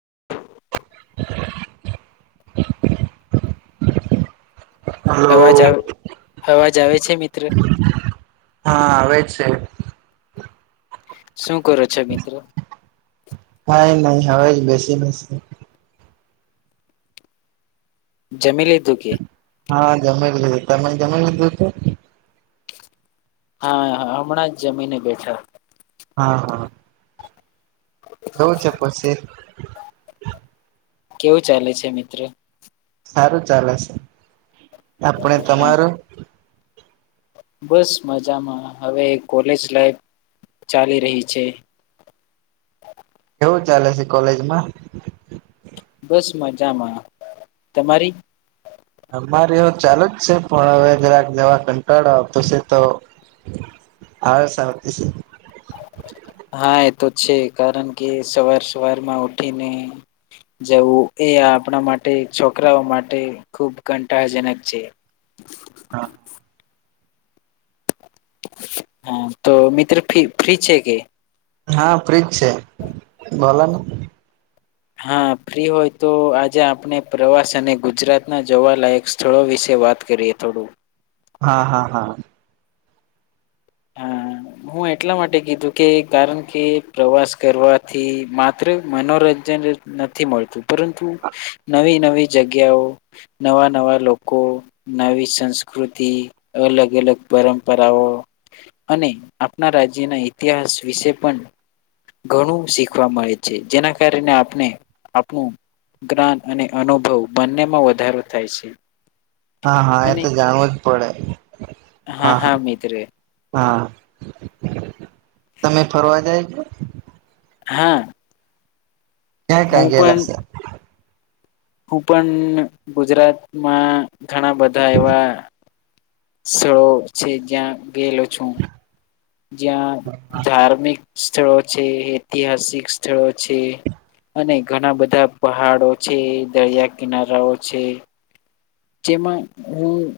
[unintelligible] અવાજ હલો આવે અવાજ આવે છે મિત્ર હા આવેય છે શું કરો છો મિત્રો? કાય નહી હવે જ બેસી બેસી જમી લીધું કે? હા જમી લીધું તો તમે જમી લીધું હતું? હા હા હમણાં જ જમીને બેઠા હા હા જોવું છે પછી કેવું ચાલે છે મિત્ર? સારું ચાલે છે આપણે હા તમારું બસ મજામાં હવે કોલેજ લાઈફ ચાલી રહી છે. કેવું ચાલે છે કોલેજમાં? બસ મજામાં તમારી? અમારે ઓ ચાલુ જ છે પણ હવે જરાક જરાક કંટાળો આવતો છે તો [inaudible] હા સાવતી સે હા એ તો છે કારણ કે સવાર સવારમાં ઉઠીને જવું એ આપણા માટે છોકરાઓ માટે ખુબ કંટાળજનક છે [inaudible] હા હા તો મિત્રી ફી ફ્રી છે કે? હા ફ્રિજ છે બોલોને હા ફ્રી હોય તો આજે આપણે પ્રવાસ અને ગુજરાત ના જોવાલાયક સ્થળો વિશે વાત કરીએ થોડું હા હા હા હમ્મ હું એટલા માટે કીધું કે કારણ કે પ્રવાસ કરવાથી માત્ર મનોરં જન જ નથી મળતું પરંતુ નવી નવી જગ્યાઓ નવા નવા લોકો કો નવી સંસ્કૃતિ અલગ અલગ પરંપરાઓ અને આપણા રાજ્યના ઈતિહાસ વિશે પણ ઘણું શીખવા મળે છે જેના કારણે આપને આપણું ગ્રાન અને અનુભવ બંનેમાં વધારો થાય છે. હા હા એ તો અને જાણવું જ પડે. હા હા મિત રે હા તમે ફરવા જાય જો હા ક્યાં હું ક્યાં પણ ગયેલા છે? હું પણ ગુજરાતમાં ઘણા બધા એવા સ્થળો છે જ્યાં ગયેલો છું જ્યાં ધાર્મિક સ્થળો છે ઐતિહાસિક સ્થળો છે. અને ઘણા બધા પહાડો છે દરિયા કિનારાઓ છે જેમાં હું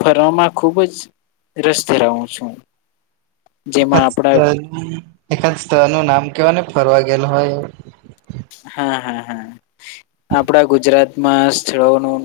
ફરવામાં ખુબ જ રસ ધરાવું છું. જેમાં એકાદ આપડા સ્થળનું એકાદ સ્તળનું નામ કેવા ને ફરવા ગયેલ હોય એઉ. હા હા હા આપડા ગુજરાતમાં સ્થળોનું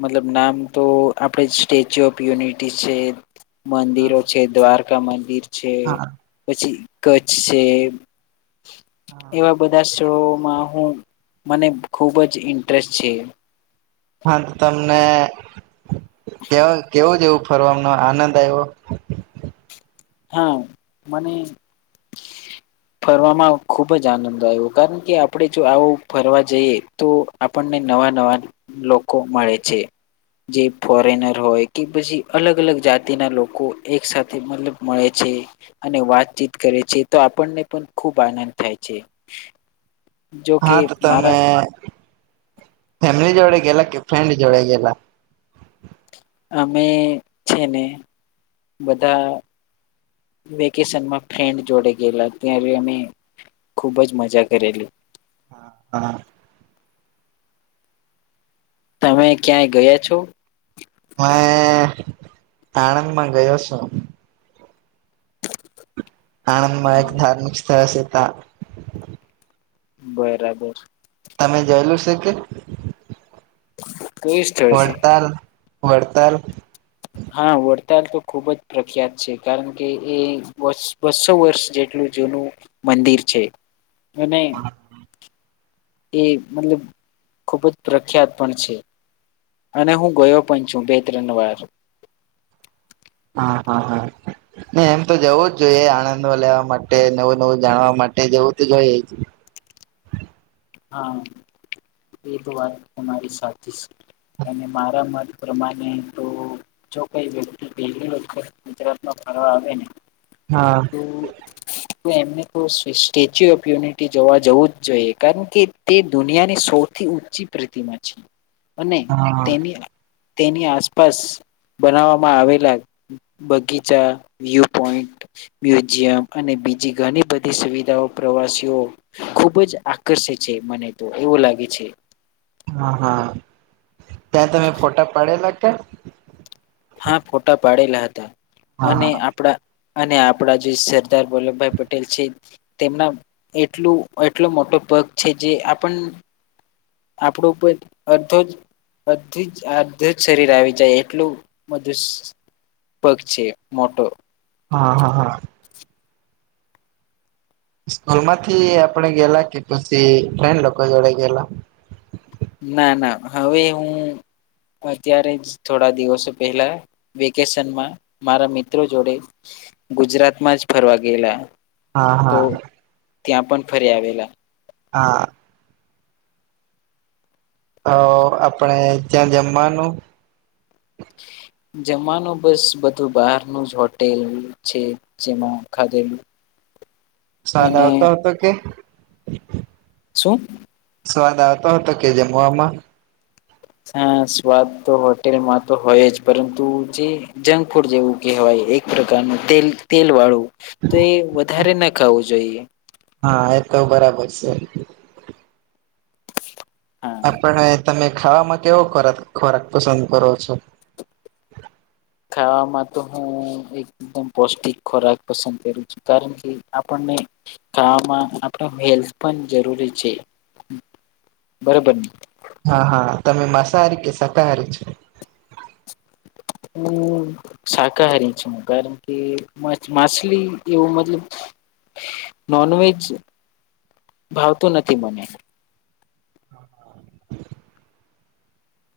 મતલબ નામ તો આપણે સ્ટેચ્યુ ઓફ યુનિટી છે મંદિરો હા છે દ્વારકા મંદિર છે પછી કચ્છ છે એવા બધા સ્થળો હા હું મને ખુબ જ ઇન્ટરેસ્ટ છે. હા તો તમને કેવલ કેવું જેવું ફરવાનો આનંદ આવ્યો હા મને ફરવામાં ખુબ જ આનંદ આવ્યો કારણ કે આપણે જો આવું ફરવા જઈએ તો આપણ ને નવા નવા લોકો મળે છે જે ફોરેનર હોય કે પછી અલગ અલગ જાતિના લોકો એક સાથે મતલબ મળે છે અને વાતચીત કરે છે તો આપણને પણ ખૂબ આનંદ થાય છે જોકે હા તો તમે મારા ફેમિલી જોડે ગેલા કે ફ્રેન્ડ જોડે ગેલા અમે છે ને બધા વેકેશનમાં ફ્રેન્ડ જોડે ગયેલા ત્યારે અમે ખૂબ જ મજા કરેલી હા હા તમે ક્યાંય ગયા છો હં આણંદમાં ગયો છું આણંદમાં હા એક ધાર્મિક સ્થળ છે હતા બરાબર તમે જોયેલું છે કે તોઈ સ્ થળ છે વર્તાલ હા વડતાલ તો ખુબ જ પ્રખ્યાત છે કારણ કે એ બસો વર્ષ જેટલું જૂનું મનંતીર છેે અને એ મતલબ ખુબ જ પ્રખ્યાત પણ છે અને હું ગયો પણ છું બે ત્રણ વાર હા હા હા ન એમ તો જવું જ જોઈએ આનંદ લેવા માટે નવું નવું જાણવા માટે જવું જ જોઈએ હા એ તો વાત તમારી સાથે છે અને મારા મત પ્રમાણે તો જો કઈ વ્યક્તિ પહેલી ગુજરાત હા હા તો એમને તો સ્ટેચ્યુ ઓફ યુનિટી જોવા જવું જ જોઈએ કારણ કે તે દુનિયાની સૌથી ઊંચી પ્રીતિમાં છે અને હા તેની તેની આસપાસ બનાવવામાં આવેલા બગીચા વ્યુ પોઈન્ટ મ્યુઝિયમ અને બીજી ઘણી બધી સુવિધાઓ પ્રવાસીઓ ખુબ જ આકર્ષિત છે મને તો એવું લાગે છે હા હા ત્યાં તમે ફોટા પડેલા કે હા ફોટા પાડેલા હતા હા અને હા આપણા અને આપડા જે સરદાર વલ્લભભાઈ પટેલ છે તેમના એટલ એટલો મોટો બગ છે જે આપ આપણું ઉપર અધો જ અધું જ અડધું જ શરીર આવી જાય એટલું મધ પગ છે મોટો હા હા હા સ્કૂલ માંથી આપણે ગેલા કે પછી ફ્રેન્ડ લોકો જોડે ગેલા ના ના હવે હું અત્યારે જ થોડા દિવસો પહેલા વેકેશનમાં મારા મિત્રો જોડે ગુજરાત માં જ ફરવા ગયેલા હા તો હા હ ત્યાં પણ ફરી આવેલા હા હ આપણે જ જમનું [inaudible] જવાનું બસ બધું બહારનું જ હોટેલ છે જેમાં ખાધેલું [inaudible] સાદ અને આવતા હતો કે શું સ્વાદ આવતો હતો કે જમવામાં હા સ્વાદ તો હોટેલમાં તો હોય જ પરંતુ જે જંક ફૂડ જેવું કહેવાય એક પ્રકારનું તેલ વાળું તો એ વધારે ના ખાવું જોઈએ હા એ તો બરાબર છે હા આપણે તમે ખાવામાં કેવો ખોરાક ખોરાક પસંદ કરો છો ખાવામાં તો હું એકદમ પૌષ્ટિક ખોરાક પસંદ કરું છું કારણ કે આપણને ખાવામાં આપડ હેલ્થ પણ જરૂરી છે બરોબર હા હા તમે મસાહારી કે શાકાહારી છો હું શાકાહારી છું કારણ કે માછલી એવું મતલબ નોન વજ ભાવતું નથી મને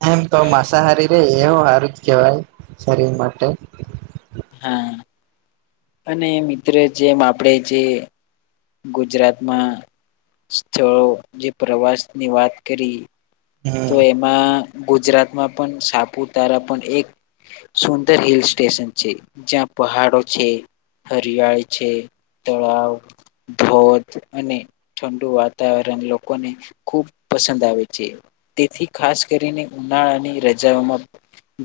હા એમ તો માંસાહારી રે એવું સારું જ કેહેવાય શરીર માટે હા અને મિત્ર જેમ આપણે જે ગુજરાતમાં સ્થળો જે પ્રવાસની વાત કરી તો હમ એમાં ગુજરાતમાં પણ સાપુતારા પણ એક સુંદર હિલ સ્ટેશન છે જ્યાં પહાડો છે હરિયાળી છે તળાવ ધજ અને ઠંડુ વાતાવરણ લોકોને ખૂબ પસંદ આવે છે તેથી ખાસ કરીને ઉનાળાની રજાઓમાં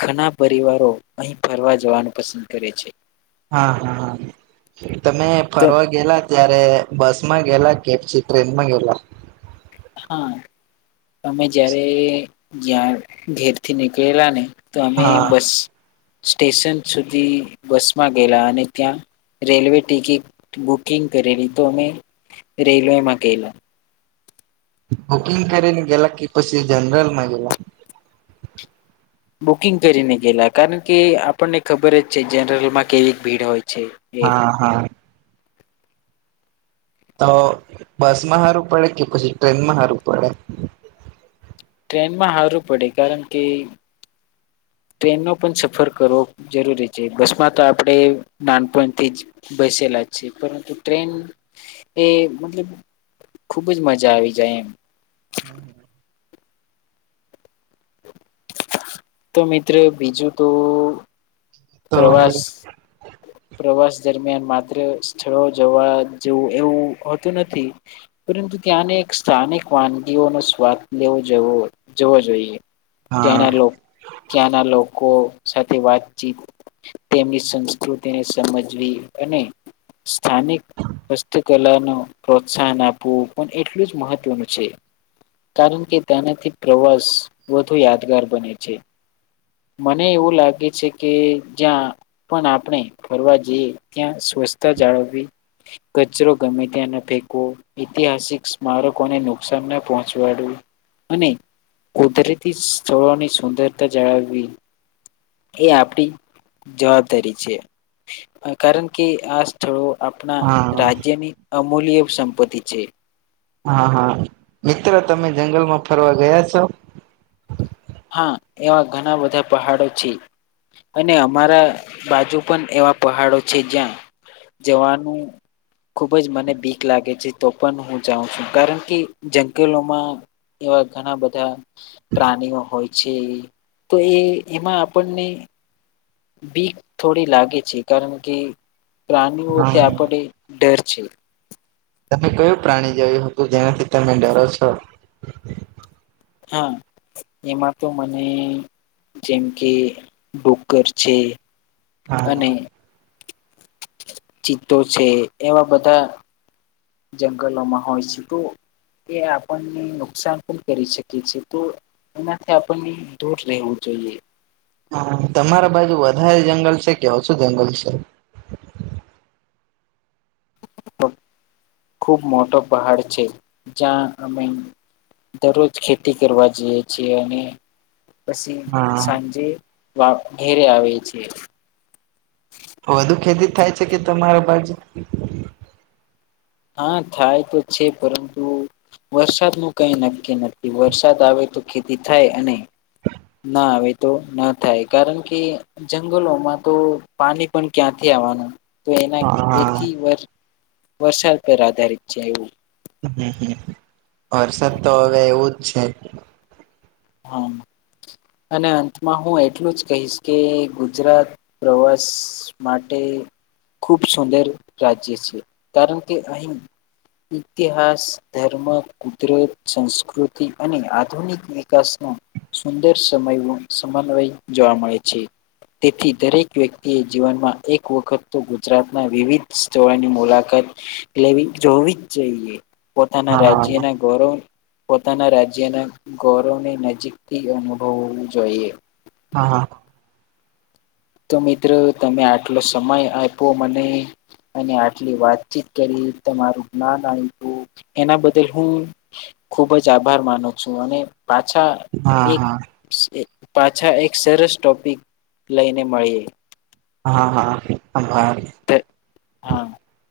ઘણા પરિવારો અહી ફરવા જવાનું પસંદ કરે છે હા હા તમે તો ફરવા ગેલા ત્યારે બસ માં ગેલા કે પછી ટ્રેનમાં ગેલા હા તમે જયારે જ્યાં ઘેર થી નીકળેલા ને તો અમે હા બસ સ્ટેશન સુધી બસ માં ગયેલા અને ત્યાં રેલવે ટિકિટ બુકિંગ કરેલી તો અમે રેલવેમાં ગલા બુકિંગ કરીને ગેલા કે પછી જનરલમાં ગેલા બુકિંગ કરીને ગયલા કારણ કે આપણને ખબર જ છે જનરલ માં કેવી ભીડ હોય છે એક હા હા તો બસમાં હારું પડે કે પછી ટ્રેનમાં હારું પડે એ હારું પડે કારણ કે ટ્રેનનો પણ સફર કરવો જરૂરી છે બસમાં તો આપણે નાનપણથી જ બસેલા છે પરંતુ ટ્રેન એ મતલબ ખુબજ મજા આવી જાય એમ હમ હમ તો મિત્ર બીજું તો તો પ્રવાસ પ્રવાસ દરમિયાન માત્ર સ્થળો જવા જેવું એવું હોતું નથી પરંતુ ત્યાંને સ્થાનિક વાનગીઓનો સ્વાદ લેવોવો જવો જોઈએ હા ત્યાંના ત્યાંના લોકો સાથે વાતચીત તેમની સંસ્કૃતિને સમજવી અને સ્થાનિક હસ્તકલાનું પ્રોત્સાહન આપવું પણ એટલું જ મહત્વનું છે કારણ કે તેનાથી પ્રવાસ વધુ યાદગાર બને છે મને એવું લાગે છે કે જ્યાં પણ આપણે ફરવા જઈએ ત્યાં સ્વચ્છતા જાળવવી કચરો ગમે ત્યાં ન ફેંકવો ઐતિહાસિક સ્મારકોને નુકસાન ના પહોંચવાડું અને કુદરતી સ્થળોની સુંદરતા જાળવવી એ આપડી જવાબદારી છે કારણ કે આ સ્થળો આપણા હા રાજ્યની અમૂલ્ય સંપત્તિ છે હા હા મિત્ર તમે જંગલમાં ફરવા ગયા છો હા એવા ઘણા બધા પહાડો છે અને અમારા બાજુ પણ એવા પહાડો છે જ્યાં જવાનું ખુબ જ મને ભીક લાગે છે તો પણ હું જાઉં છું કારણ કે જંગલોમાં એવા ઘણા બધા પ્રાણીઓ હોય છે તો એ એમાં આપણને બીક થોડી લાગે છે કારણ કે પ્રાણીઓ તે હા આપણે ડર છે તમે કયું પ્રાણી જોયું હતું જેનાથી તમે ડરો છો હા એમાં તો મને જેમ કે ડુકર છે હા અને ચિતો છે એવા બધા જંગલમાં હો શું એ આપણને નુકસાન પણ કરી શકી છેએ તો એનાથી આપણને દૂર રહેવું જોઈએ હ તમારા બાજુ વધારે જંગલ છે કે ઓછું જંગલ છે ખુબ મોટો પહાડ છે જ્યાં અમે દરરોજ ખેતી કરવા જઈએ છીએ અને પછી હા સાંજે વા ઘેરે આવે છે વધુ ખેતી થાય છે કે તમારા બાજુ હા થાય તો છે પરંતુ વરસાદ ન કઈ નક્કી નથી વરસાદ આવે તો ખેતી થાય અને ના એવે તો ના થાય કારણ કે જંગલોમાં તો પાણી પણ ક્યાંથી એના હા એથી વરસાદ પર આધારિત છે એવું હમ હમ વરસાદ તો હવે એવું જ છે હા અને અંતમાં હું એટલું જ કહીશ કે ગુજરાત પ્રવાસ માટે ખૂબ સુંદર રાજ્ય છે કારણ કે અહીં ઇતિહાસ ધર્મ કુદરત સંસ્કૃતિ અને આધુનિક વિકાસ સુંદર સમય સમન્વય જોવા મળે છે તેથી દરેક વ્યક્તિ એ જીવનમાં એક વખત તો ગુજરાતના વિવિધ સ્થળોની મુલાકાત લેવી જોવીજ જોઈએ પોતાના હા રાજ્યના ગૌરવ પોતાના રાજ્યના ગ ગૌરવ નજીકથી અનુભવું જોઈએ હા હા તો મિત્રો તમે આટલો સમય આપો મને અને આટલી વાતચીત કરી તમારું જ્ઞાન આપ્યું એના બદલ હું ખુબ જ આભાર માનું છું અને પાછા હા એક હા પાછા એક સરસ ટોપિક લઈને ને મળીએ હા હા હા હ